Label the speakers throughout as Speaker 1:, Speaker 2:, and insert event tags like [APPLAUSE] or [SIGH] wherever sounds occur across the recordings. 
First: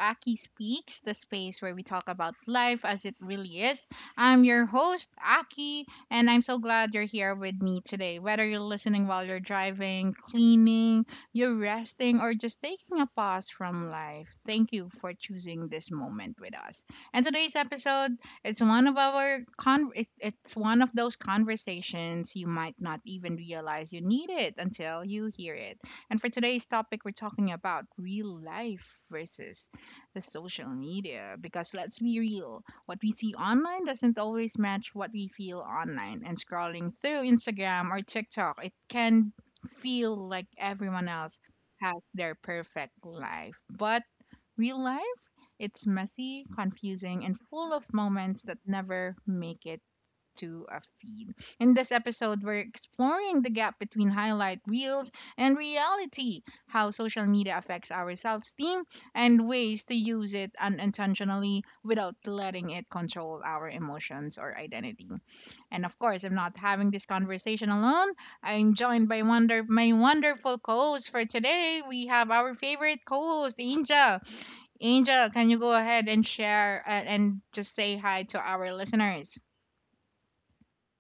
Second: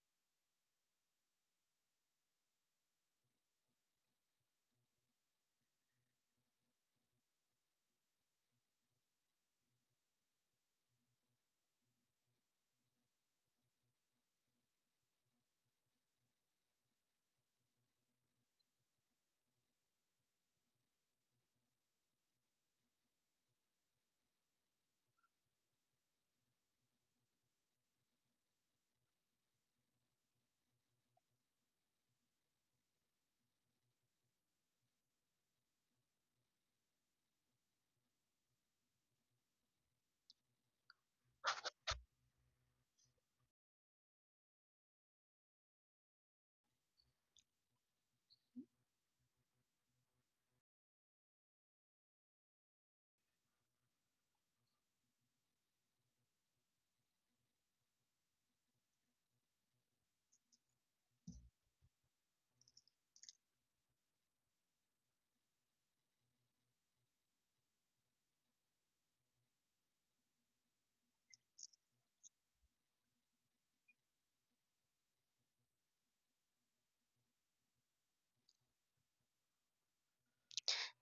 Speaker 1: Aki Speaks, the space where we talk about life as it really is. I'm your host, Aki, and I'm so glad you're here with me today. Whether you're listening while you're driving, cleaning, you're resting, or just taking a pause from life, thank you for choosing this moment with us. And today's episode, it's one of our con- it- it's one of those conversations you might not even realize you need it until you hear it. And for today's topic, we're talking about real life versus the social media. Because let's be real, what we see online doesn't always match what we feel online. And scrolling through Instagram or TikTok, it can feel like everyone else has their perfect life. But real life, it's messy, confusing, and full of moments that never make it to a feed. In this episode, we're exploring the gap between highlight reels and reality, how social media affects our self esteem, and ways to use it unintentionally without letting it control our emotions or identity. And of course, I'm not having this conversation alone. I'm joined by wonder my wonderful co-host for today. We have our favorite co-host, Angel. Angel, can you go ahead and share and just say hi to our listeners?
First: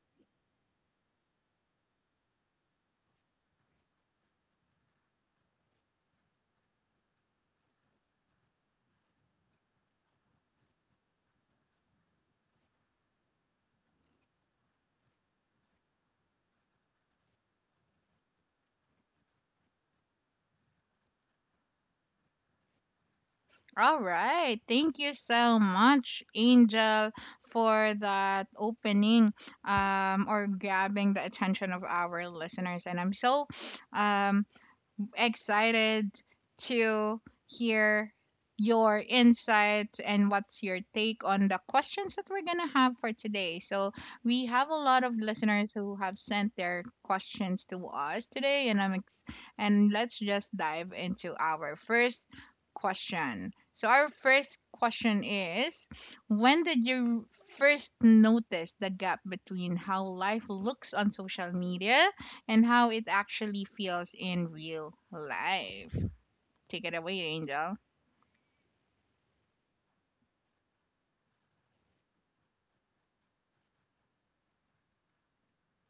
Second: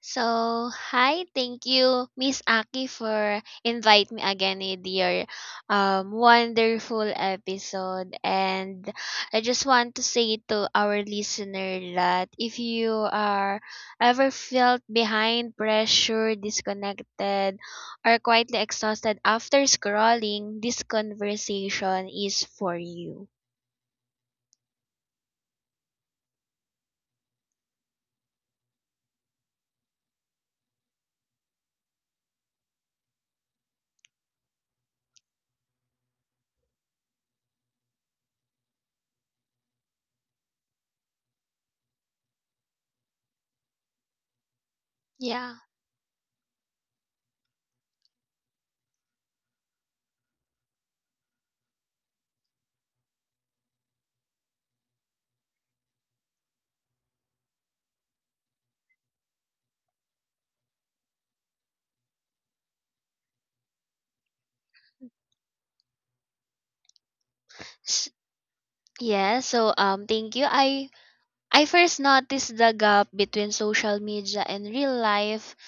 Speaker 2: So, hi, thank you, Miss Aki, for invite me again in your wonderful episode. And I just want to say to our listener that if you are ever felt behind, pressure, disconnected, or quietly exhausted after scrolling, this conversation is for you.
Speaker 1: All right. Thank you so much, Angel, for that opening or grabbing the attention of our listeners. And I'm so um, excited to hear your insights and what's your take on the questions that we're going to have for today. So, we have a lot of
Speaker 2: Yeah.
Speaker 1: listeners who have sent their questions to us today and and let's just dive into our first question. So, our first question is when did you first notice the gap between how life looks on social media and how it actually feels in real life. Take it away, Angel.
Speaker 2: S- Yeah, so thank you. I first noticed the gap between social media and real life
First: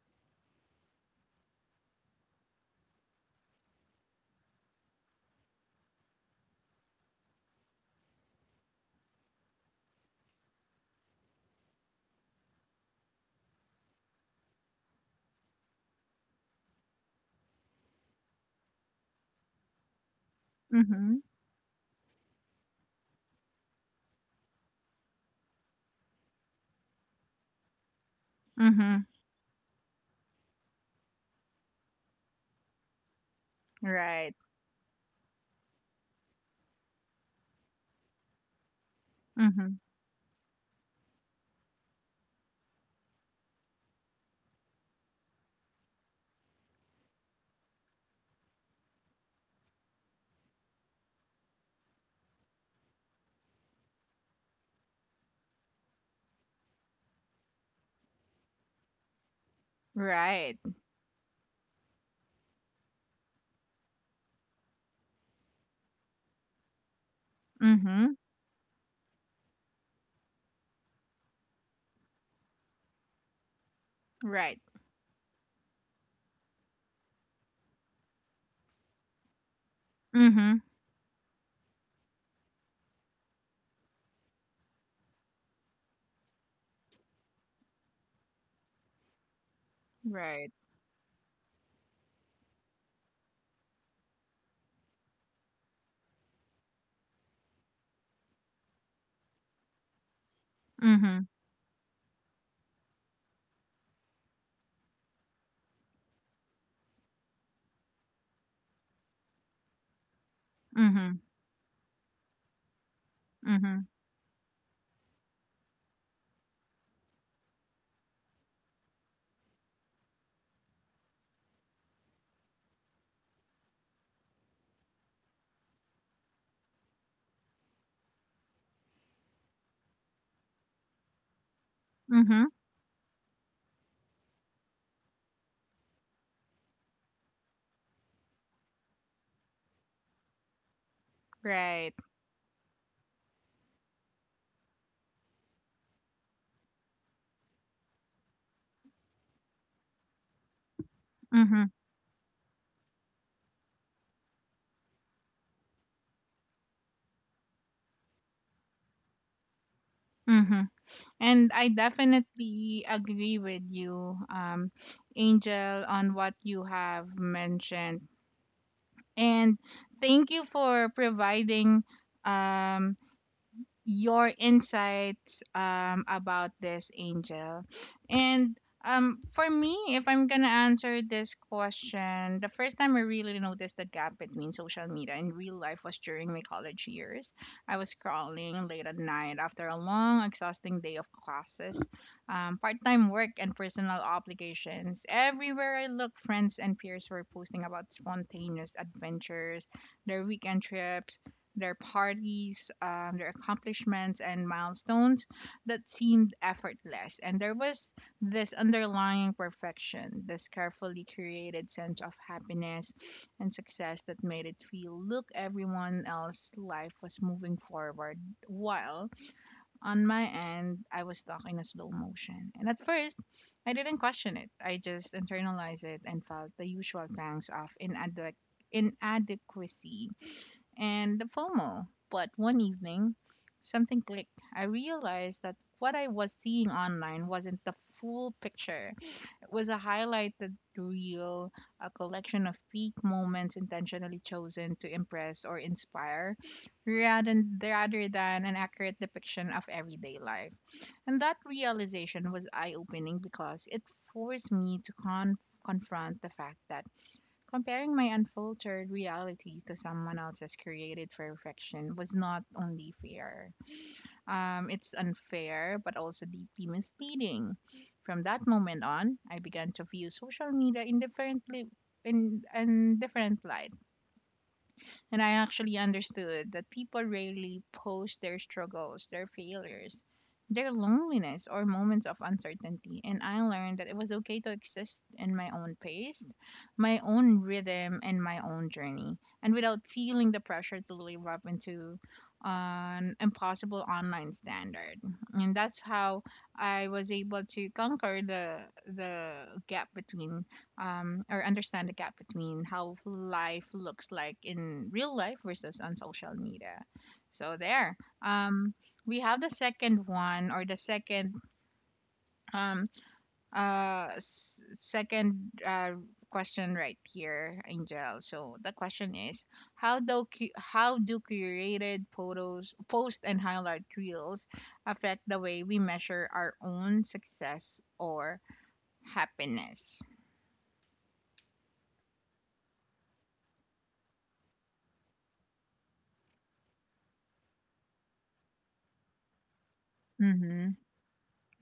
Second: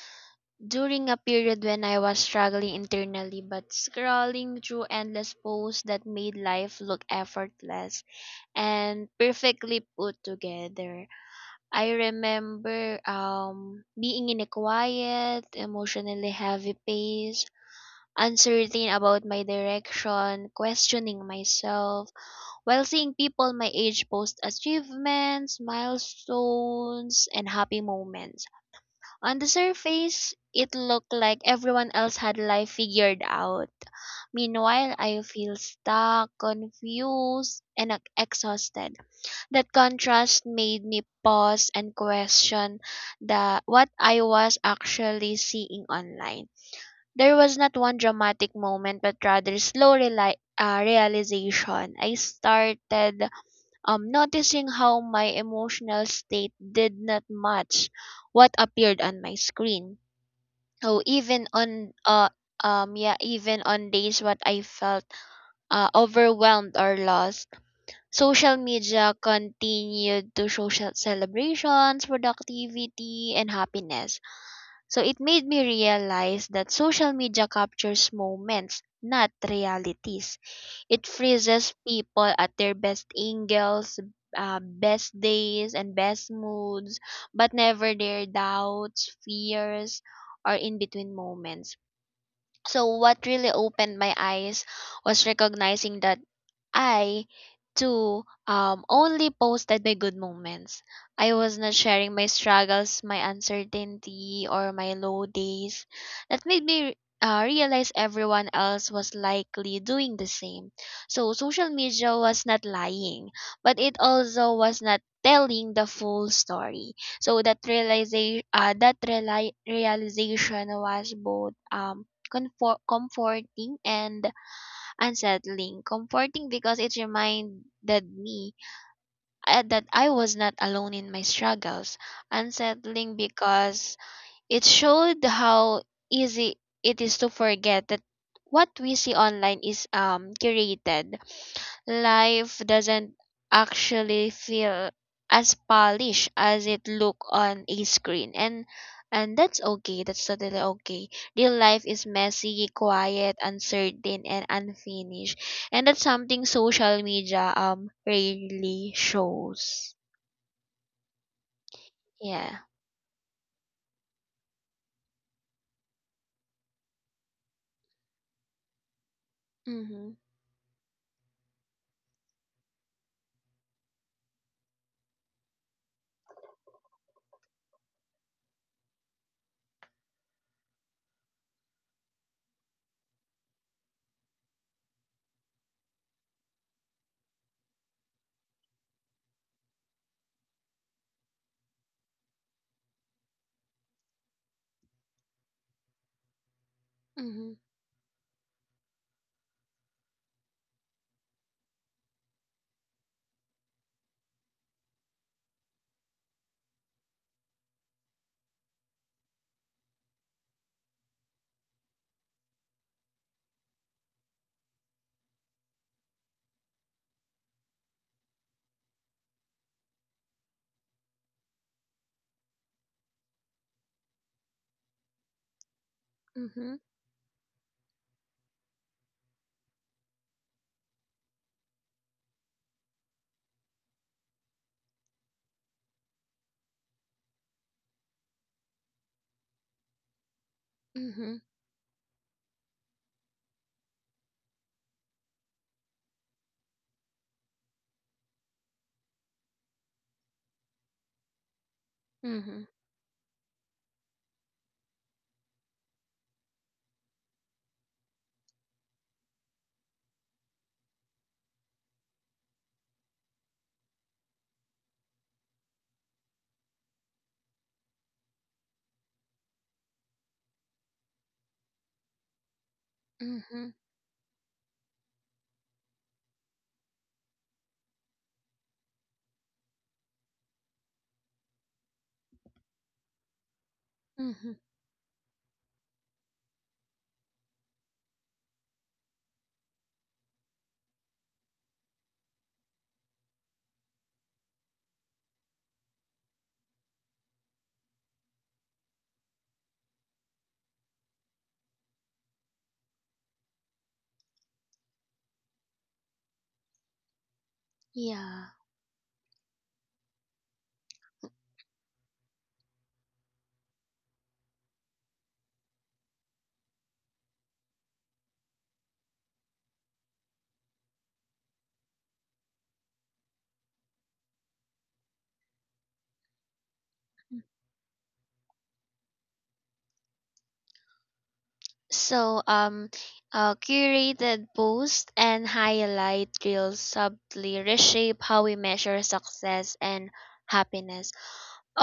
Speaker 2: during a period when I was struggling internally but scrolling through endless posts that made life look effortless and perfectly put together. I remember being in a quiet, emotionally heavy pace, uncertain about my direction, questioning
Speaker 1: Mm-hmm.
Speaker 2: myself while seeing people my age post achievements, milestones, and happy moments.
Speaker 1: Mm-hmm.
Speaker 2: On the surface, it looked like everyone else had life figured out.
Speaker 1: Right.
Speaker 2: Meanwhile, I feel stuck, confused, and exhausted. That
Speaker 1: Mm-hmm.
Speaker 2: contrast made me pause and question the what I was actually seeing online. There was not one dramatic moment, but rather slow realization. I started noticing how my emotional state did not match what appeared on my screen.
Speaker 1: Right.
Speaker 2: So even on yeah, even on days what I felt overwhelmed or lost,
Speaker 1: Mm-hmm.
Speaker 2: social media continued to social celebrations, productivity, and happiness,
Speaker 1: Right.
Speaker 2: so it made me realize that social media captures moments, not realities.
Speaker 1: Mm-hmm.
Speaker 2: It freezes people at their best angles, best days, and best moods, but never their doubts, fears, or in
Speaker 1: Right.
Speaker 2: between moments. So, what really opened my eyes was recognizing that I too only posted my good moments. I
Speaker 1: Mm-hmm.
Speaker 2: was not sharing my struggles, my uncertainty, or my low days. That made me realize everyone else was likely doing the same. So
Speaker 1: Mm-hmm.
Speaker 2: social media was not lying, but it
Speaker 1: Mm-hmm.
Speaker 2: also was not telling the full story. So that realization was both comforting and unsettling. Comforting because it reminded me that I was not alone in my struggles,
Speaker 1: Mm-hmm.
Speaker 2: unsettling because it showed how easy it is to forget that what we see online is curated.
Speaker 1: Right.
Speaker 2: Life doesn't actually feel as polished as it look on a screen, and that's okay, that's totally okay. Real life
Speaker 1: Mm-hmm.
Speaker 2: is messy, quiet, uncertain, and unfinished, and that's something social media rarely shows.
Speaker 1: Mm-hmm. And I
Speaker 2: Yeah.
Speaker 1: definitely agree with you, Angel, on what you have mentioned. And
Speaker 2: Mm-hmm.
Speaker 1: thank you for providing um your insights about this, Angel. And for me, if I'm going to answer this question, the first time I really noticed the gap between social media and real life was during my college years. I was scrolling late at night after a long, exhausting day of classes, part time work, and personal obligations. Everywhere I looked, friends and peers were
Speaker 2: Mm-hmm.
Speaker 1: posting about spontaneous adventures, their weekend trips, their parties, their accomplishments, and milestones that seemed effortless. And there was this underlying perfection, this carefully created sense of happiness and success that made it feel look, everyone else's life was moving forward. While on my end, I was stuck in a slow motion. And at first, I didn't question it, I just internalized it and felt
Speaker 2: Mm-hmm.
Speaker 1: the usual pangs of inadequate inadequacy and the FOMO. But one evening, something clicked. I realized that what I was seeing online wasn't the full picture. It was a highlighted
Speaker 2: Mm-hmm.
Speaker 1: reel, a collection of peak moments intentionally chosen to impress or inspire, rather than an accurate depiction of everyday life. And that realization
Speaker 2: Mm-hmm.
Speaker 1: was eye opening because it forced me to confront the fact that comparing my unfiltered reality to someone else's created perfection was not only fair, it's unfair, but also deeply misleading. From that moment on, I began to view social media in in different
Speaker 2: Mm-hmm.
Speaker 1: light. And I actually understood that people rarely post their struggles, their failures, their loneliness, or moments of uncertainty. And I learned that it was
Speaker 2: Mm-hmm.
Speaker 1: okay to exist in my own pace, my own rhythm, and my own journey, and without feeling the pressure to live up into an impossible online standard. And that's how I was able to conquer the gap between or understand the gap between how life looks like in real life versus on social media. So there.
Speaker 2: Yeah.
Speaker 1: Um, we have the second one or the second um uh s- second uh question right here, Angel. So the question is, how do how do curated photos, post and highlight reels affect the way we measure our own success or happiness?
Speaker 2: So, curated posts and highlight reels subtly reshape how we measure success and
Speaker 1: Mm-hmm.
Speaker 2: happiness,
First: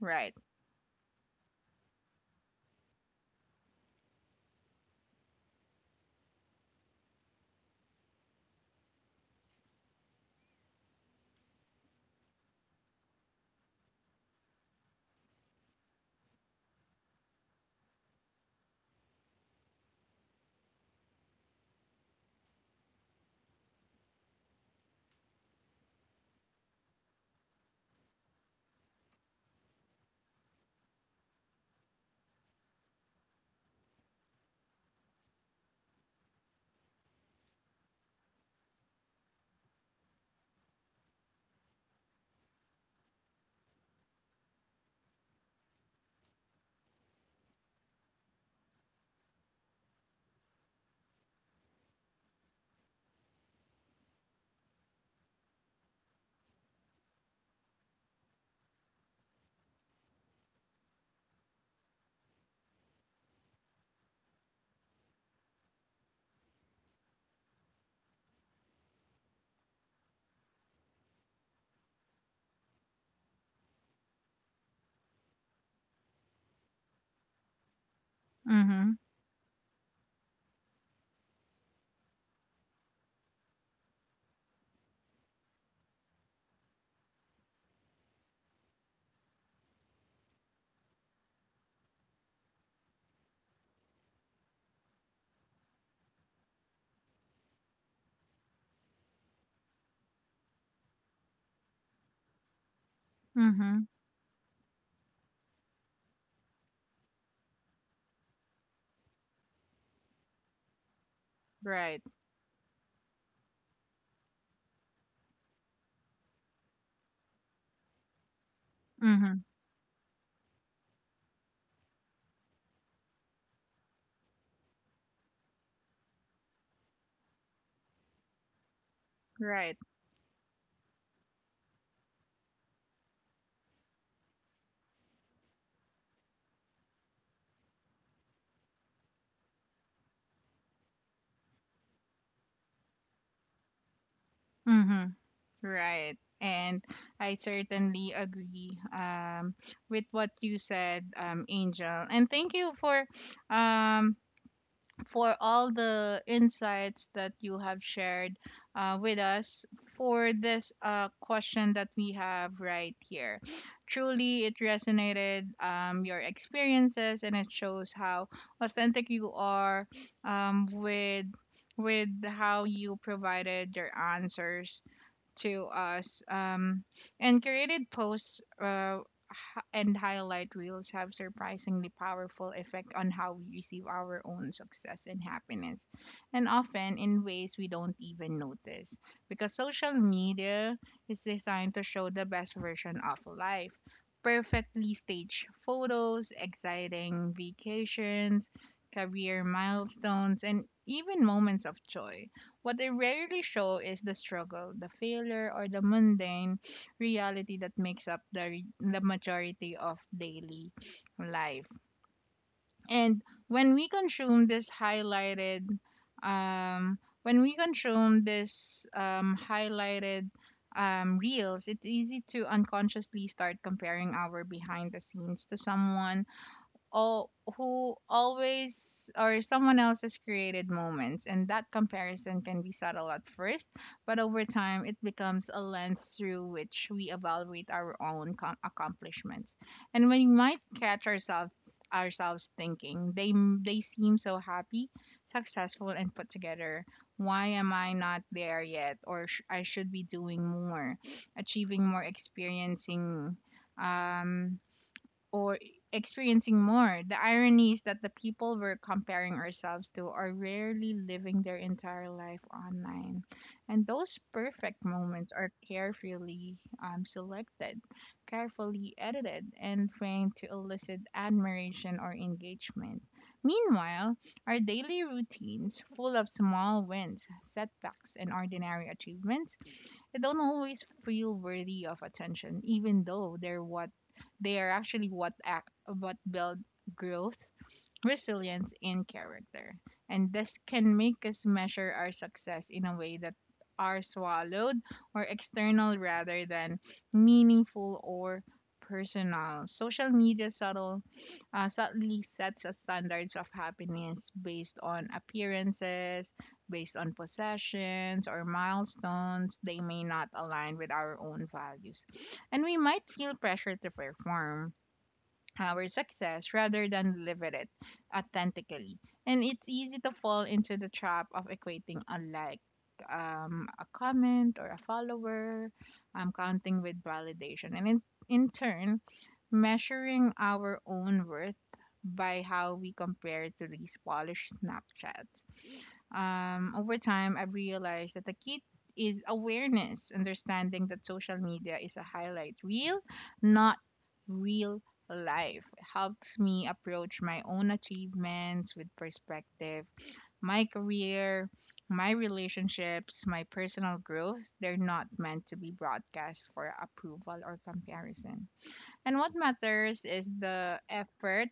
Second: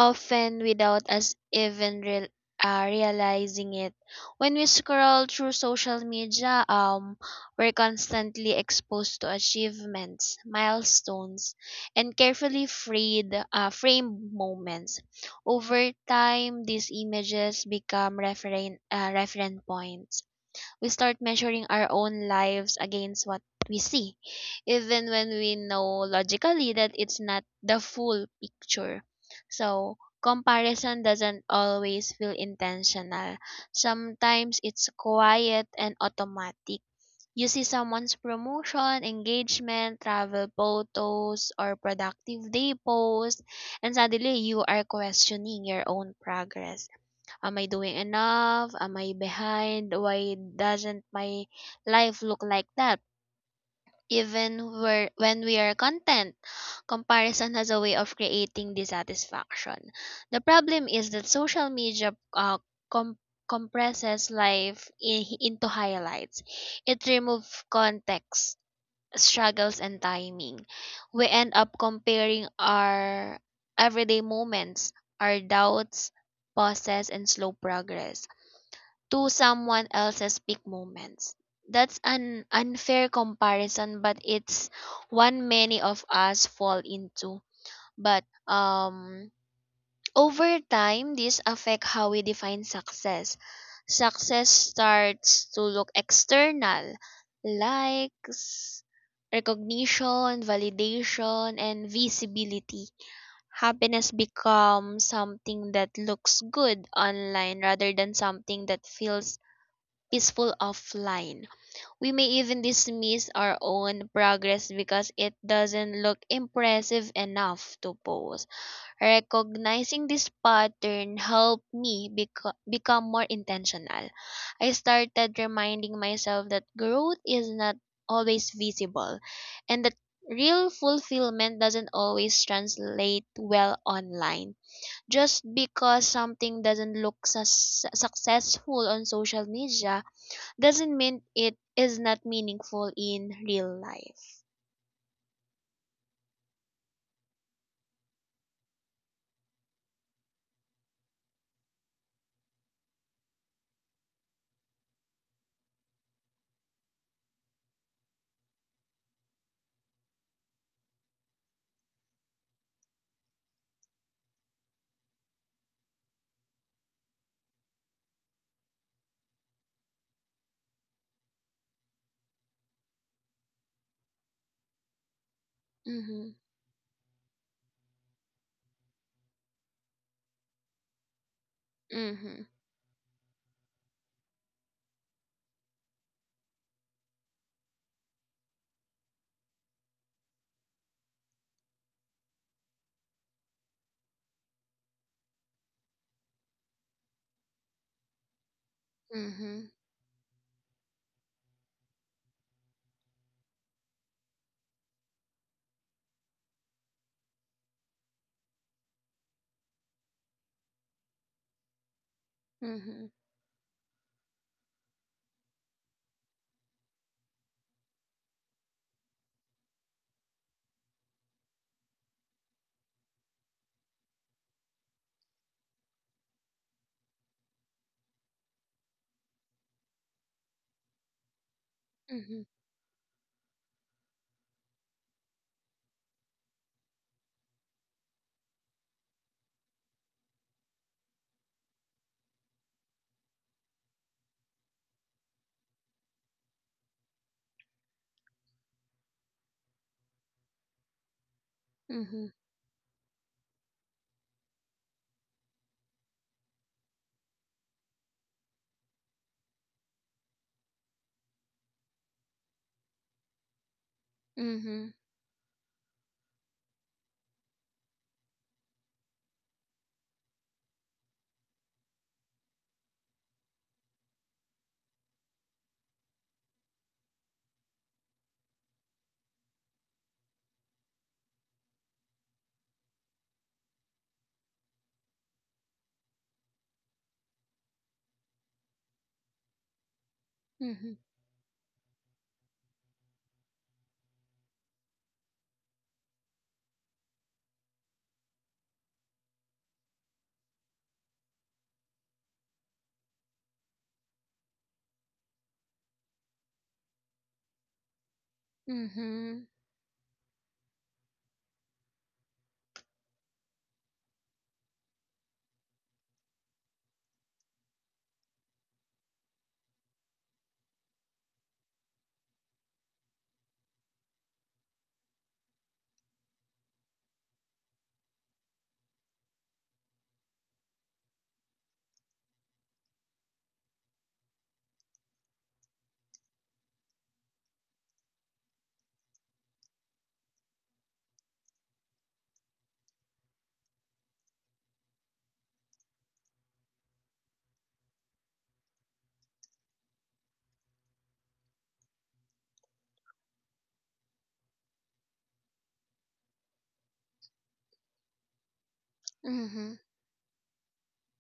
Speaker 1: Right.
Speaker 2: without us even realizing it. When we scroll through social media, we're constantly exposed to achievements, milestones, and carefully framed moments. Over time, these images become reference points. We start measuring our own lives against what we see, even when we know logically that it's not the full picture. So, comparison doesn't always feel intentional. Sometimes it's quiet and automatic. You see someone's promotion, engagement, travel photos, or productive day post, and suddenly you are questioning your own progress. Am I doing enough? Am I behind? Why doesn't my life look like that? Even where, when we are content. Comparison has a way of creating dissatisfaction. The problem is that social media com- compresses life into highlights. It removes context, struggles, and timing. We end up comparing our everyday moments, our doubts, pauses, and slow progress
Speaker 1: Mm-hmm.
Speaker 2: to someone else's big moments. That's an unfair comparison, but it's one many of us fall into. But over time, this affects how we define success. Success starts to look external: likes, recognition, validation, and visibility.
Speaker 1: Mhm.
Speaker 2: Happiness becomes something that looks good online rather than something that feels is full of line. We
Speaker 1: Right.
Speaker 2: may even dismiss our own progress because it doesn't look impressive enough to post.
Speaker 1: Mhm.
Speaker 2: Recognizing this pattern helped me become more intentional. I started reminding myself that growth is not always visible, and
Speaker 1: Right.
Speaker 2: that real fulfillment doesn't always translate well online. Just because something doesn't look successful on social media doesn't mean it is not meaningful in real life.
Speaker 1: Mhm. Right. And I certainly agree with what you said, Angel. And thank you um, for all the insights that you have shared with us for this question that we have right here. Truly, it resonated your experiences and it shows how authentic you are with how you provided your answers to us
Speaker 2: Mhm.
Speaker 1: and created posts and highlight reels have surprisingly powerful
Speaker 2: Mhm.
Speaker 1: effect on how we receive our own success and happiness, and often in ways we don't even notice. Because social media is designed to show the best version of life. Perfectly staged photos, exciting vacations, career
Speaker 2: Mhm.
Speaker 1: milestones, and even moments of joy. What they rarely show is the struggle, the failure, or the mundane reality that makes up the majority of daily life. And
Speaker 2: Mhm.
Speaker 1: when we consume this highlighted when we consume this highlighted reels, it's easy to unconsciously start comparing our behind the scenes to someone all who always or someone else has created moments and that comparison can be
Speaker 2: Mhm.
Speaker 1: subtle at first but over time it becomes a lens through which we evaluate our own accomplishments and when we might catch ourselves thinking they seem so happy successful and put together why am I not there yet or I should be doing more [SNIFFS] achieving more
Speaker 2: Mhm.
Speaker 1: um or experiencing more. The irony is that the people we're comparing ourselves to are rarely living their entire life online. And those perfect
Speaker 2: Mhm.
Speaker 1: moments are carefully selected, carefully edited, and framed to elicit admiration or engagement. Meanwhile, our daily routines, full of small wins, setbacks, and ordinary achievements, they don't always feel worthy of attention, even though they are actually what build growth, resilience, and character. And this can make
Speaker 2: Mhm.
Speaker 1: us measure our success in a way that are swallowed or external rather than meaningful or personal. Social media subtly sets a standards of happiness based on appearances, based on possessions or milestones. They
Speaker 2: Mhm.
Speaker 1: may not align with our own values, and we might feel pressure to perform our success rather than live with it authentically. And it's easy to fall into the trap of equating a like, a comment, or a follower, counting with validation. In turn, measuring our own worth by how we compare to these polished Snapchats. Over time, I've realized that the key is awareness, understanding that social media is a highlight reel, not real life. It helps me approach my own achievements with perspective, my career, my relationships, my personal growth. They're not meant to be broadcast for approval or comparison. And what matters
Speaker 2: Mhm.
Speaker 1: is the effort,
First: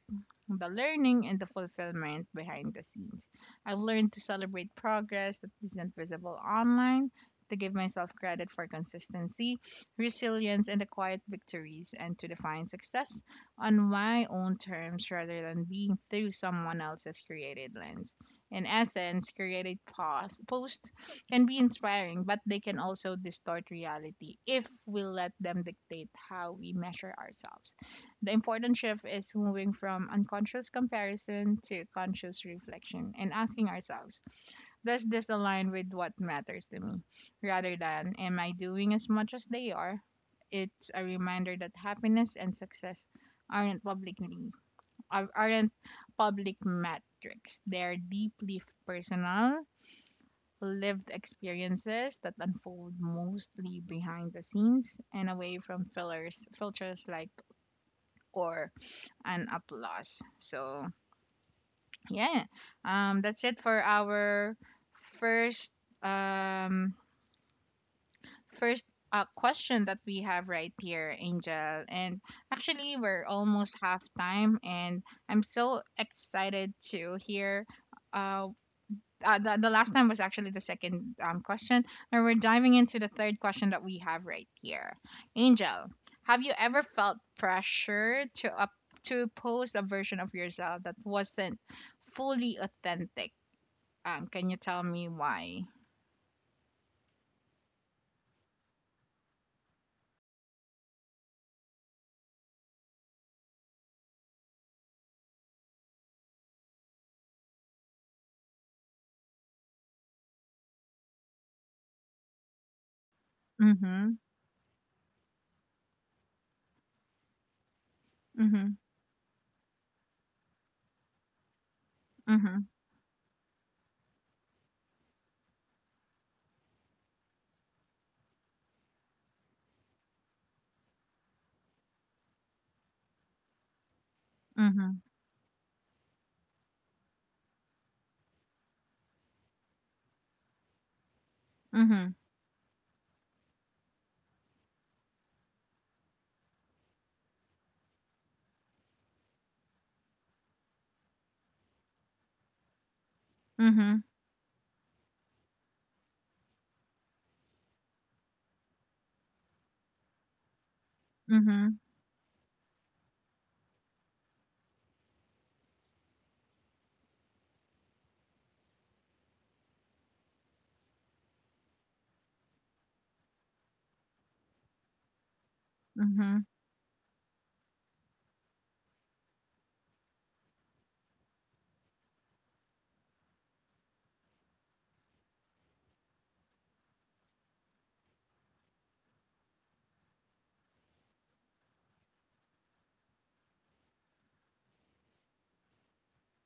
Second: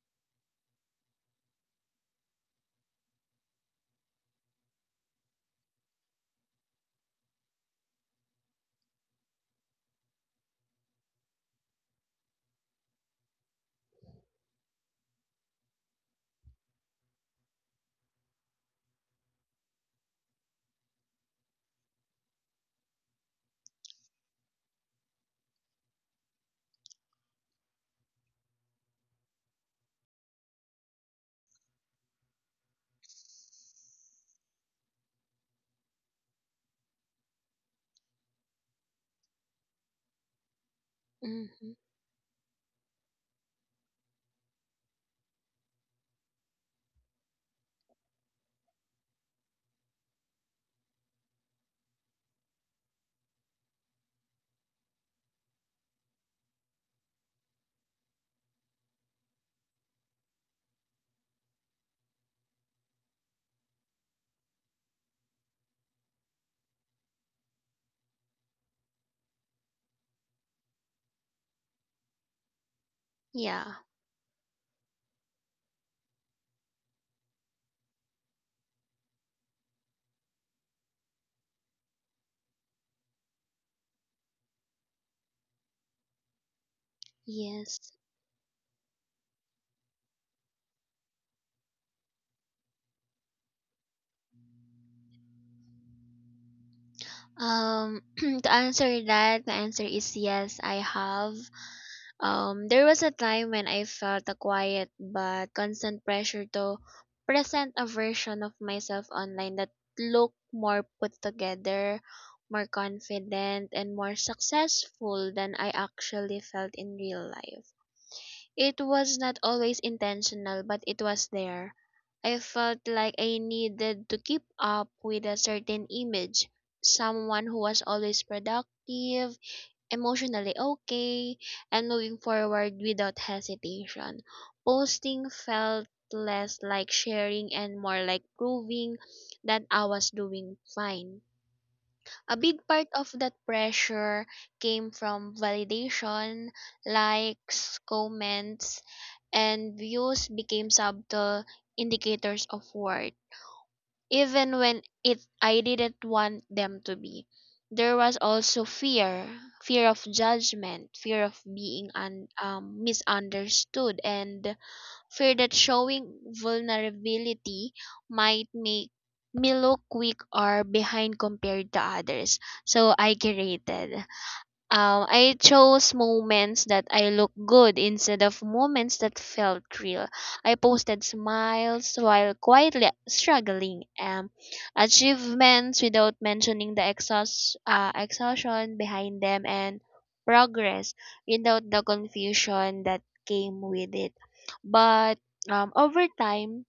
Speaker 1: the learning, and the fulfillment behind the scenes. I've learned to celebrate progress that isn't visible online, to give myself credit for consistency, resilience, and the quiet victories, and to define success on my own terms rather than being through someone else's created lens. In essence, created pause, post can be inspiring, but they can also distort reality if we let them dictate how we measure ourselves. The important shift is moving from unconscious comparison to conscious reflection and asking ourselves, does this align with what matters to me? Rather than, am I doing as much as they are? It's a reminder that
Speaker 2: Mhm.
Speaker 1: happiness and success aren't publicly aren't public metrics. They're deeply personal lived experiences that unfold mostly behind the scenes and away from filters like or an applause. So yeah, that's it for our first um first question that we have right here, Angel. And actually, we're almost
Speaker 2: Yeah.
Speaker 1: half time, and I'm so excited to hear uh the last time was actually the second question. And we're diving into the third question that we have right here. Angel, have you ever felt
Speaker 2: Yes.
Speaker 1: pressure to up to post a version of yourself that wasn't fully authentic? Can you tell me why?
Speaker 2: Um [CLEARS THROAT] to answer that, the answer is yes, I have. There was a time when I felt a quiet but constant pressure to present a version of myself online that looked more put together, more confident, and more
Speaker 1: Mm-hmm.
Speaker 2: successful than I actually felt in real life.
Speaker 1: Mm-hmm.
Speaker 2: It was not always intentional, but it was there. I
Speaker 1: Mm-hmm.
Speaker 2: felt like I needed to keep up with a certain image, someone who was always productive, emotionally okay, and moving forward without hesitation.
Speaker 1: Mm-hmm.
Speaker 2: Posting felt less like sharing and more like proving that I was doing fine.
Speaker 1: Mm-hmm.
Speaker 2: A big part of that pressure came from validation. Likes, comments, and views became subtle indicators of worth, even when it I didn't want them to be. There was also fear, fear of judgment, fear of being
Speaker 1: Mm-hmm.
Speaker 2: misunderstood, and fear that showing vulnerability might make me look weak or behind compared to others. So I curated. I chose
Speaker 1: Mm-hmm.
Speaker 2: moments that I look good instead of moments that felt real. I posted smiles while quietly struggling, achievements without mentioning the exhaustion behind them, and progress without the confusion that came with it. But over time,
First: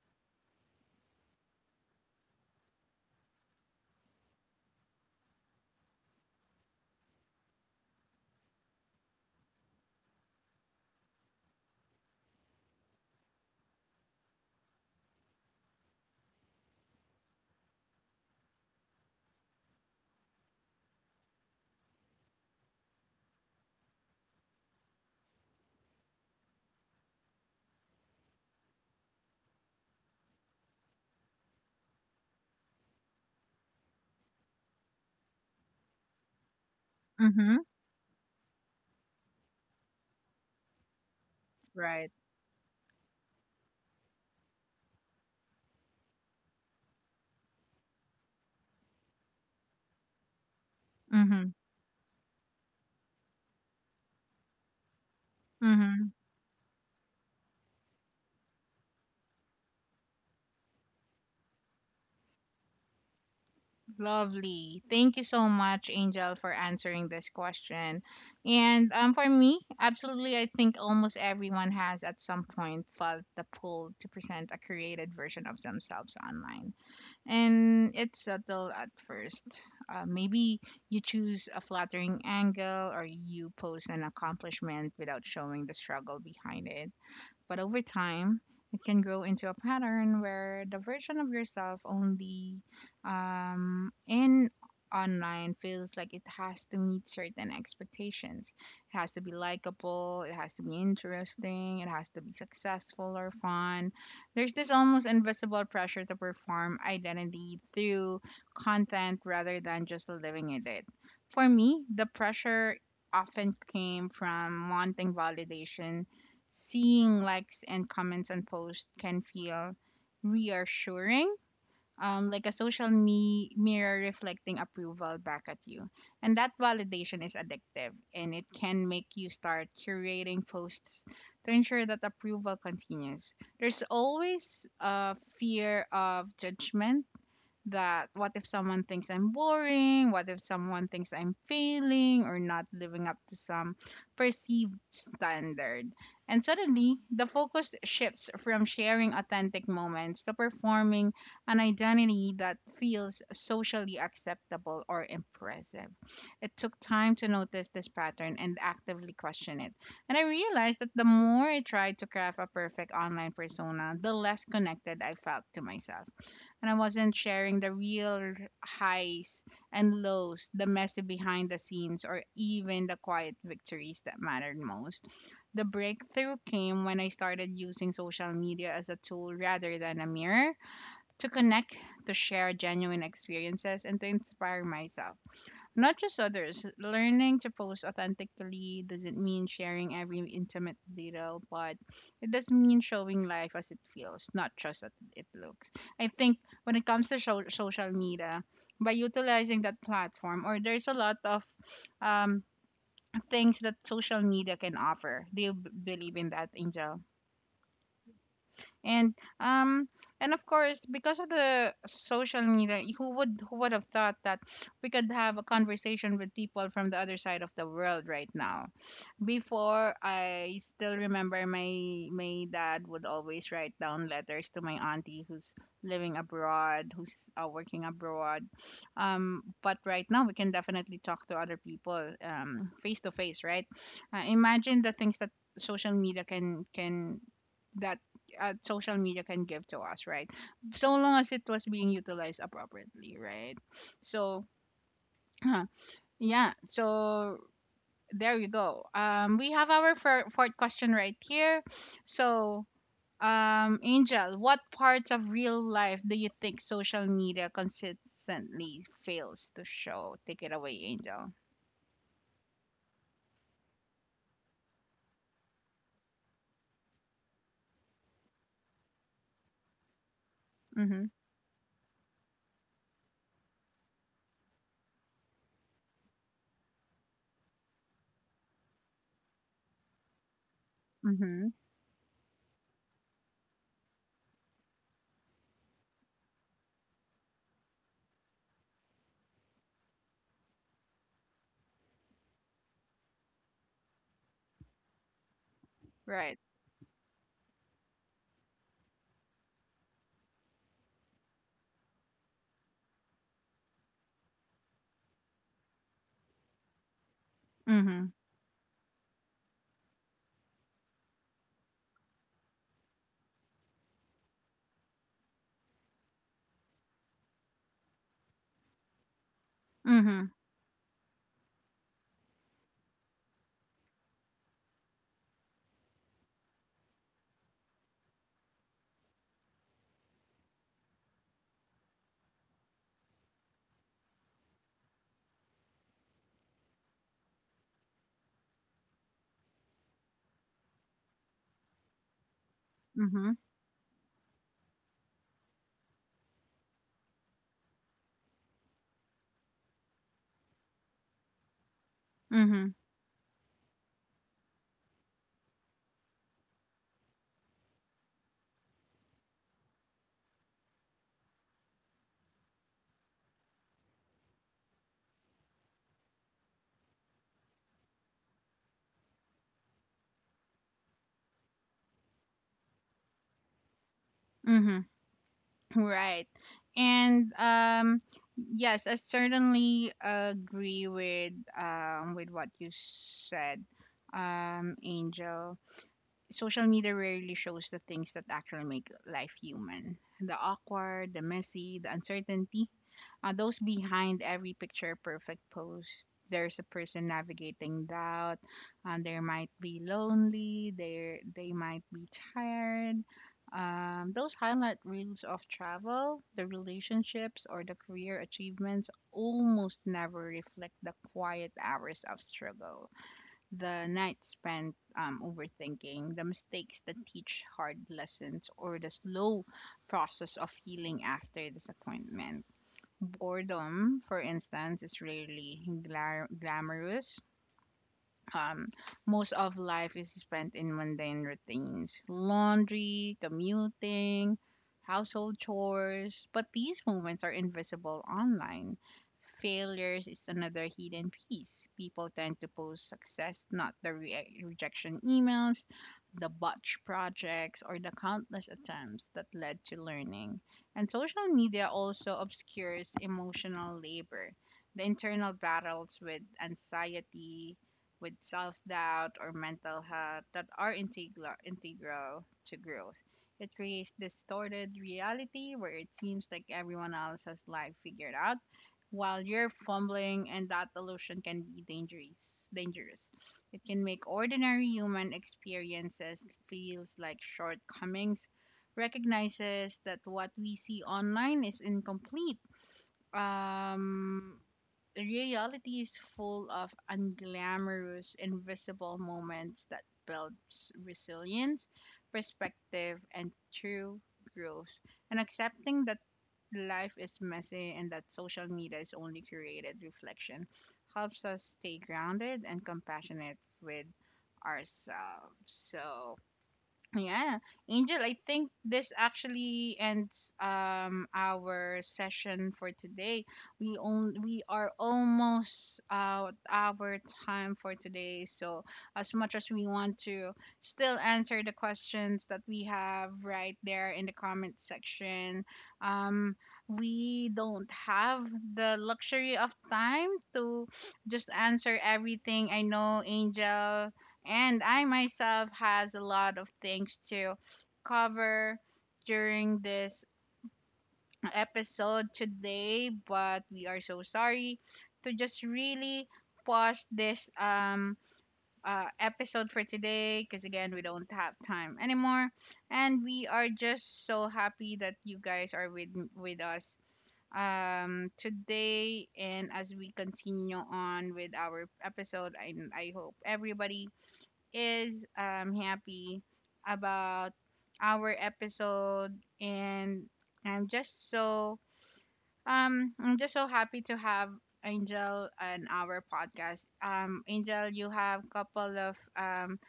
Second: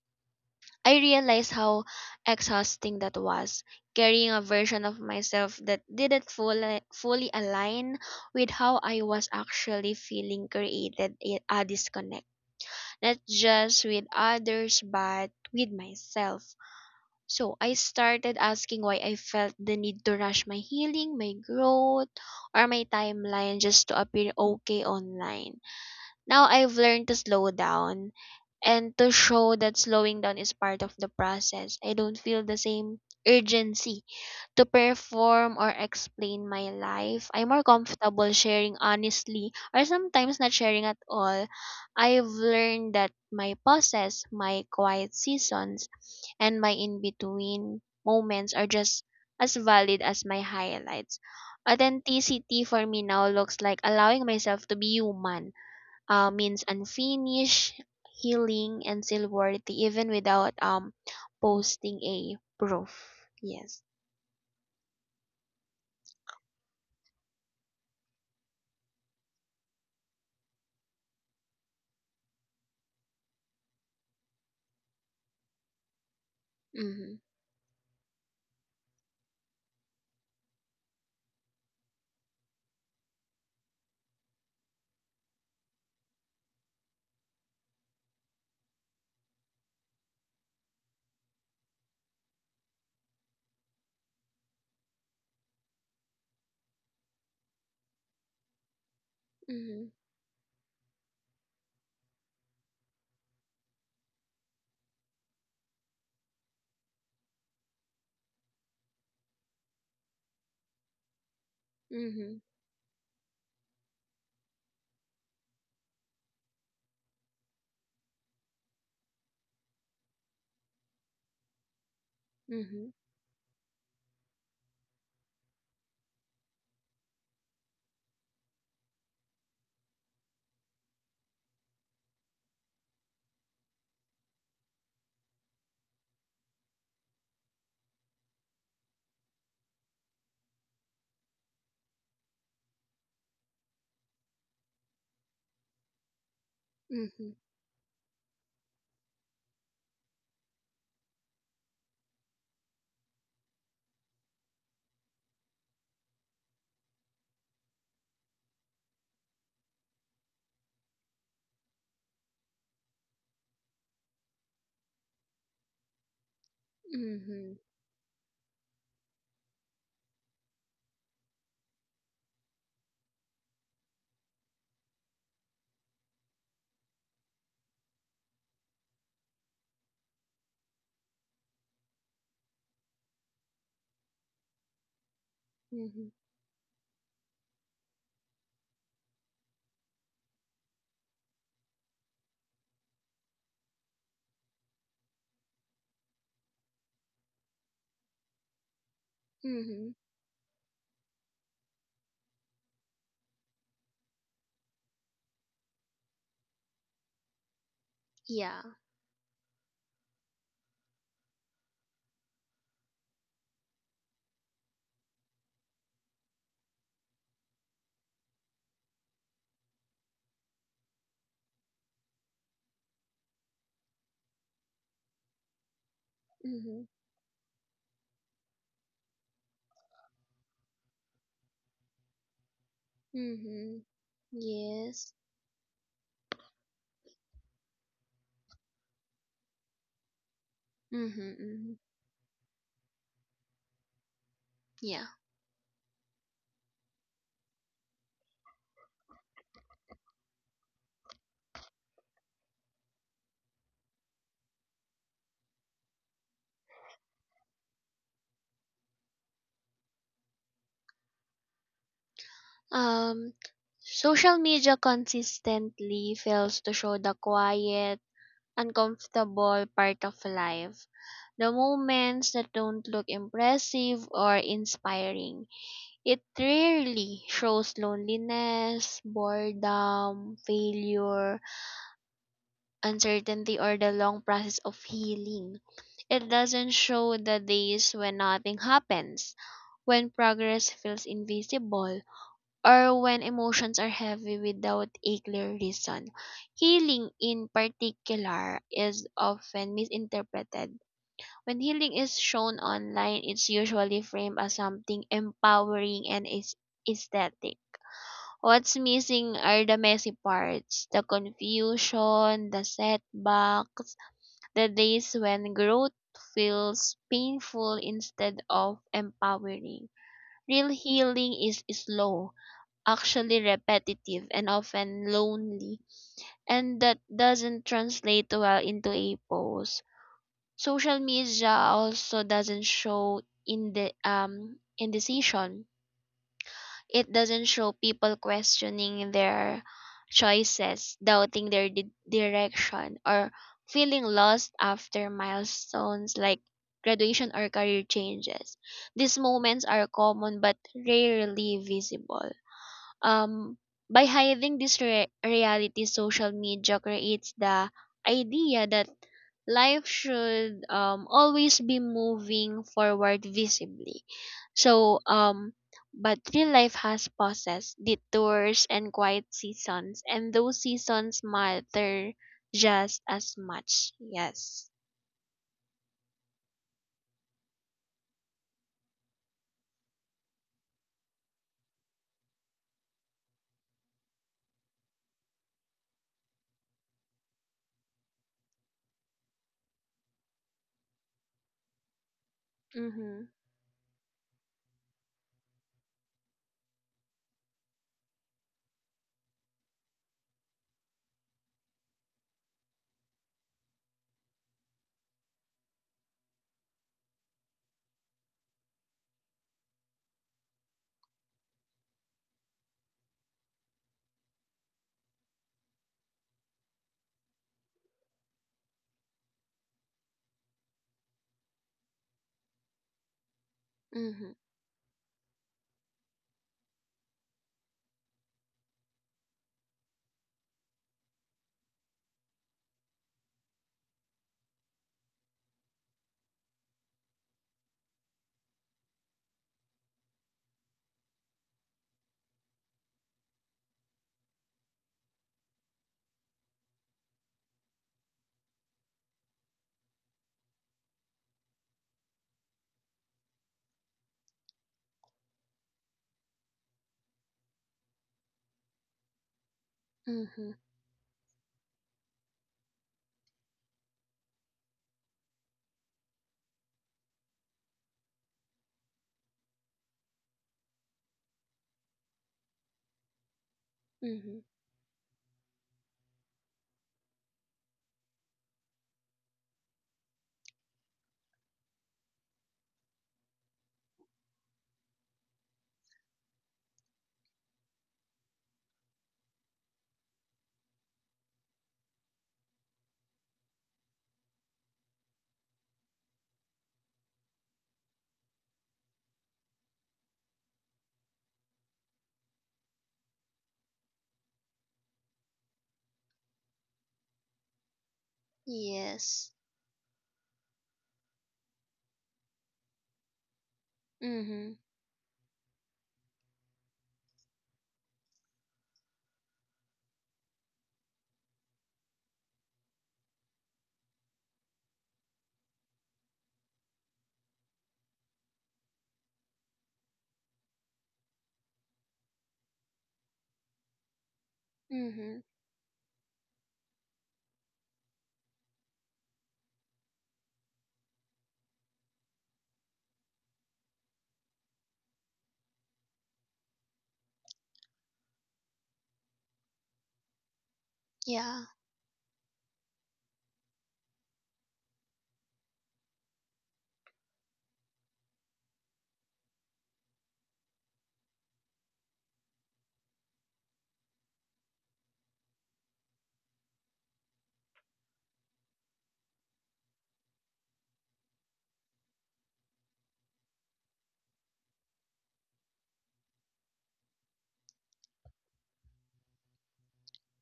Speaker 2: I realized how exhausting that was, carrying a version of myself that didn't fully align with how I was actually feeling created a disconnect, not just with others, but with myself. So I started asking why I felt the need to rush my healing, my growth, or my timeline just to appear okay online. Now I've learned to slow down, and to show that slowing down is part of the process. I don't feel the same urgency to perform or explain my life. I'm more
Speaker 1: Mm-hmm.
Speaker 2: comfortable sharing honestly, or sometimes not sharing at all. I've
Speaker 1: Right.
Speaker 2: learned that my pauses, my quiet seasons, and my in between moments are just as valid as my highlights.
Speaker 1: Mm-hmm.
Speaker 2: Authenticity for me now looks like allowing myself to be human, means unfinished, healing, and still worthy, even without posting a proof. Yes.
Speaker 1: Lovely. Thank you so much, Angel, for answering this question. And for me, absolutely, I think almost everyone has at some point felt the pull to present a created version of themselves
Speaker 2: Mhm.
Speaker 1: online. And it's subtle at first. Maybe you choose a flattering angle or you post an accomplishment without showing the struggle behind it but over time, it can grow into a pattern where the version of yourself only in online feels like it has to meet certain expectations. It has to be
Speaker 2: Mhm.
Speaker 1: likable, it has to be interesting, it has to be successful or fun. There's this almost invisible pressure to perform identity through content rather than just living in it. For me,
Speaker 2: Mhm.
Speaker 1: the pressure often came from wanting validation, seeing likes and comments on posts can feel reassuring,
Speaker 2: Mhm.
Speaker 1: like a mirror reflecting approval back at you. And that validation is addictive, and it can make you start curating posts to ensure that approval continues. There's always a fear of judgment. That what if someone thinks I'm boring? What if someone thinks I'm failing or not living up to some perceived standard? And
Speaker 2: Mhm.
Speaker 1: suddenly, the focus shifts from sharing authentic moments to performing an identity that feels socially acceptable or impressive. It took time to notice this pattern and actively question it. And I realized that the more I tried to craft a perfect online persona, the less connected I felt to myself, and I
Speaker 2: Mhm.
Speaker 1: wasn't sharing the real highs and lows, the messy behind the scenes, or even the quiet victories that mattered most. The breakthrough came when I started using social media as a tool rather than a mirror, to connect, to share genuine experiences, and to inspire myself,
Speaker 2: Mhm.
Speaker 1: not just others. Learning to post authentically doesn't mean sharing every intimate detail, but it does mean showing life as it feels, not just as it looks. I think when it comes to social media, by
Speaker 2: Mhm.
Speaker 1: utilizing that platform, or there's a lot of um, things that social media can offer. Do you believe in that, Angel?
Speaker 2: Yeah.
Speaker 1: And um and of course, because of the social media, who would, who would have thought that we could have a conversation with people from the other side of the world right now? Before, I still remember, my dad would always write down letters to my auntie who's living
Speaker 2: Mhm.
Speaker 1: abroad, who's working abroad. But right now we can definitely talk to other people, um, face to
Speaker 2: Mhm.
Speaker 1: face, right?
Speaker 2: Yes.
Speaker 1: Imagine the things that social media can that social media can give to us, right?
Speaker 2: Mhm.
Speaker 1: So long
Speaker 2: Mhm.
Speaker 1: as it was being utilized appropriately, right? So
Speaker 2: Yeah.
Speaker 1: [CLEARS THROAT] yeah, so there you go. We have our fourth question right here. So, Angel, what parts of real life do you think social media consistently fails to show? Take it away, Angel.
Speaker 2: Um. Social media consistently fails to show the quiet, uncomfortable part of life. The
Speaker 1: Mhm.
Speaker 2: moments that don't look impressive or inspiring. It rarely shows loneliness, boredom, failure,
Speaker 1: Mhm.
Speaker 2: uncertainty, or the long process of healing. It doesn't show the days when nothing happens, when progress feels invisible, or when emotions are heavy without a clear reason.
Speaker 1: Right.
Speaker 2: Healing, in particular, is often misinterpreted. When healing is shown online, it's usually framed as something empowering and is aesthetic.
Speaker 1: Mhm.
Speaker 2: What's missing are the messy parts, the confusion, the setbacks, the days when growth feels painful instead of empowering. Real
Speaker 1: Mhm.
Speaker 2: healing is slow, actually repetitive, and often lonely, and that doesn't translate well into a pose. Social media also doesn't show in the indecision. It doesn't show people questioning their choices, doubting their direction, or
Speaker 1: Mhm.
Speaker 2: feeling lost after milestones like graduation or career changes. These moments are common but rarely visible.
Speaker 1: Mhm.
Speaker 2: Um, by hiding this reality, social media creates the idea that life should always be moving forward visibly. So, but real life has pauses, detours, and quiet seasons, and those seasons matter just as much. Yes.
Speaker 1: Mhm. Right. And yes, I certainly agree with what you said, Angel. Social media rarely shows the things that actually make life human, the awkward, the messy, the uncertainty.
Speaker 2: Mhm.
Speaker 1: Those behind every picture perfect post, there's a person navigating doubt. They might be lonely. They might be tired. Those highlight reels of travel, the relationships, or the career achievements almost never reflect the quiet hours of struggle, the night spent, overthinking, the mistakes that teach hard lessons, or the slow process of healing after disappointment.
Speaker 2: Mhm.
Speaker 1: Boredom, for instance, is rarely glamorous. Um, most of life is spent in mundane routines, laundry, commuting, household chores. But these moments are invisible online. Failures is another hidden piece. People tend to post success, not the rejection emails, the botch projects, or the countless attempts that led to learning. And social media also obscures emotional labor, the internal battles with anxiety, with self doubt or mental
Speaker 2: Mhm.
Speaker 1: health that are integral to growth. It creates distorted reality where it seems like everyone else has life figured out while you're fumbling, and that illusion can be dangerous. It can
Speaker 2: Mhm.
Speaker 1: make ordinary human experiences feels like shortcomings, recognizes that what we see online is incomplete. Um, reality is full of unglamorous invisible moments that builds resilience, perspective, and true growth. And accepting that life is messy, and that social media is only curated reflection, helps us stay grounded and compassionate with ourselves. So yeah, Angel, I think
Speaker 2: Yes.
Speaker 1: this actually ends our session for today.
Speaker 2: Mhm.
Speaker 1: We are almost out our time for today. So as much as we want to still answer the questions that we have right there in the comment section, um, we don't have the luxury of time to just answer everything. I know Angel and
Speaker 2: Mhm.
Speaker 1: I myself has a lot of things to cover during this episode today, but we are so sorry to just really pause this episode for today, because again we
Speaker 2: Yeah.
Speaker 1: don't have time anymore, and we are just so happy that you guys are with us today, and as we continue on with our episode, I hope everybody is, happy about our episode, and I'm just so I'm just so happy to have Angel on our podcast. Angel, you have couple of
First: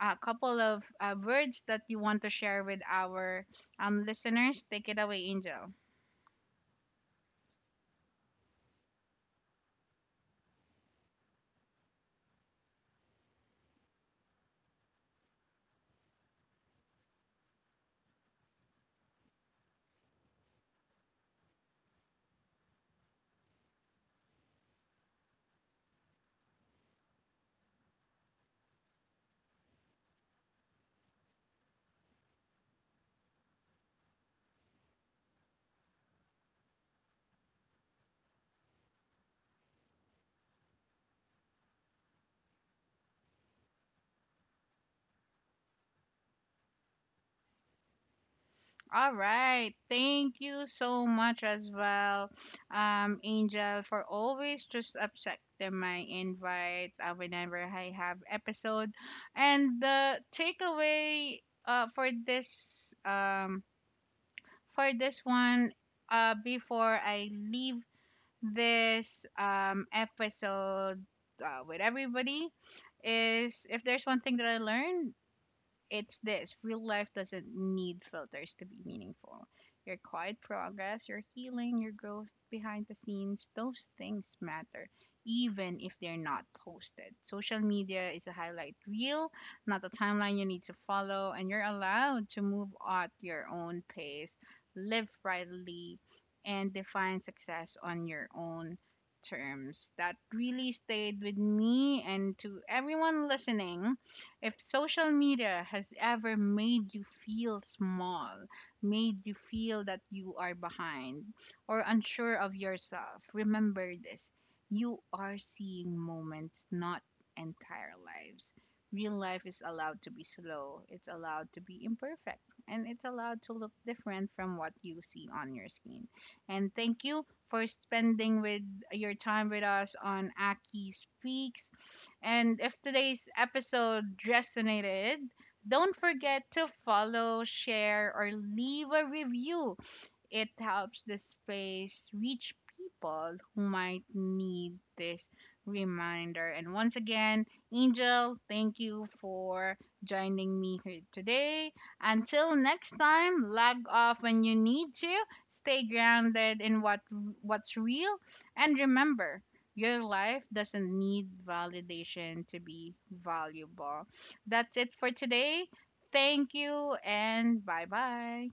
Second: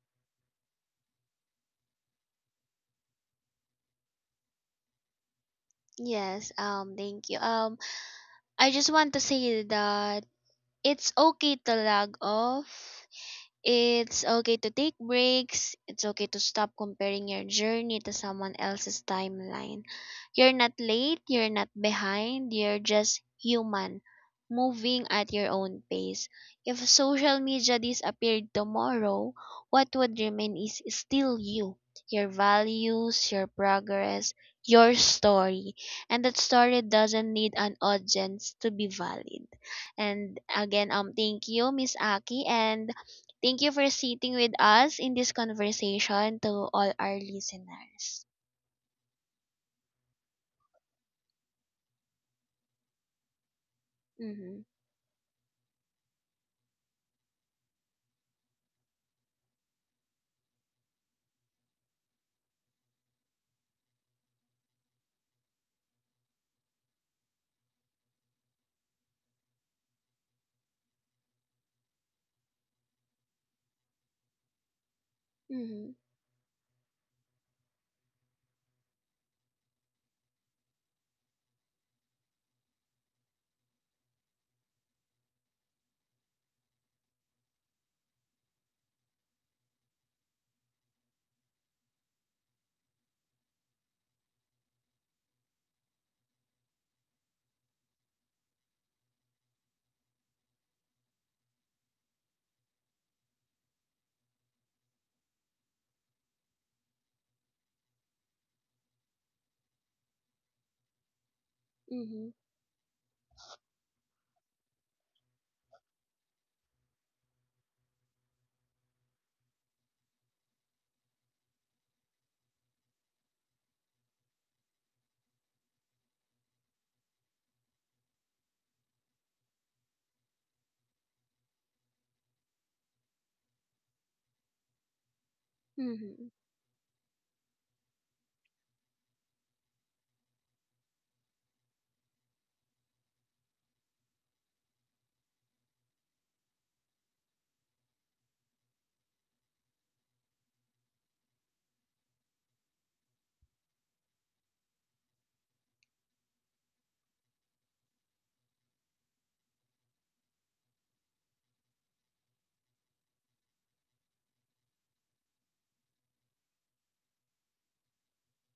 Speaker 1: a couple of words that you want to share with our listeners. Take it away, Angel.
Speaker 2: Yes. Thank you. I just want to say that it's okay to log off. It's okay to take breaks. It's okay to stop comparing your journey to someone else's timeline. You're not late, you're not behind, you're just human, moving at your own pace. If social media disappeared tomorrow, what would remain is still you, your values, your progress, your story. And that story doesn't need an audience to be valid. And again, thank you, Miss Aki, and thank you for sitting with us in this conversation to all our listeners.
Speaker 1: All right. Thank you so much as well, Angel, for
Speaker 2: Mm-hmm.
Speaker 1: always just accepting my invite, whenever I have episode. And the takeaway uh, for this um, for this one, before I leave this, episode, with everybody, is if there's one thing that I learned,
Speaker 2: Mm-hmm.
Speaker 1: it's this, real life doesn't need filters to be meaningful. Your quiet progress, your healing, your growth behind the scenes, those things matter, even if they're not posted. Social media is a highlight reel, not a timeline you need to follow, and you're allowed to move at your own pace, live rightly, and define success on your own terms. That really stayed with me, and to everyone listening, if social media has ever made you feel small, made you feel that you are behind or
Speaker 2: Mm-hmm.
Speaker 1: unsure of yourself, remember this. You are seeing moments, not entire lives. Real life is allowed to be slow, it's allowed to be imperfect, and it's allowed to look different from what you see on your screen. And thank you for spending with your time with us on Aki Speaks. And if today's episode resonated, don't
Speaker 2: Mm-hmm.
Speaker 1: forget to follow, share, or leave a review. It helps the space reach people who might need this reminder. And once again, Angel, thank you for joining me here today. Until next time, log off when you need to, stay grounded in what's real, and remember, your life doesn't need validation to be valuable. That's it for today. Thank you and bye bye.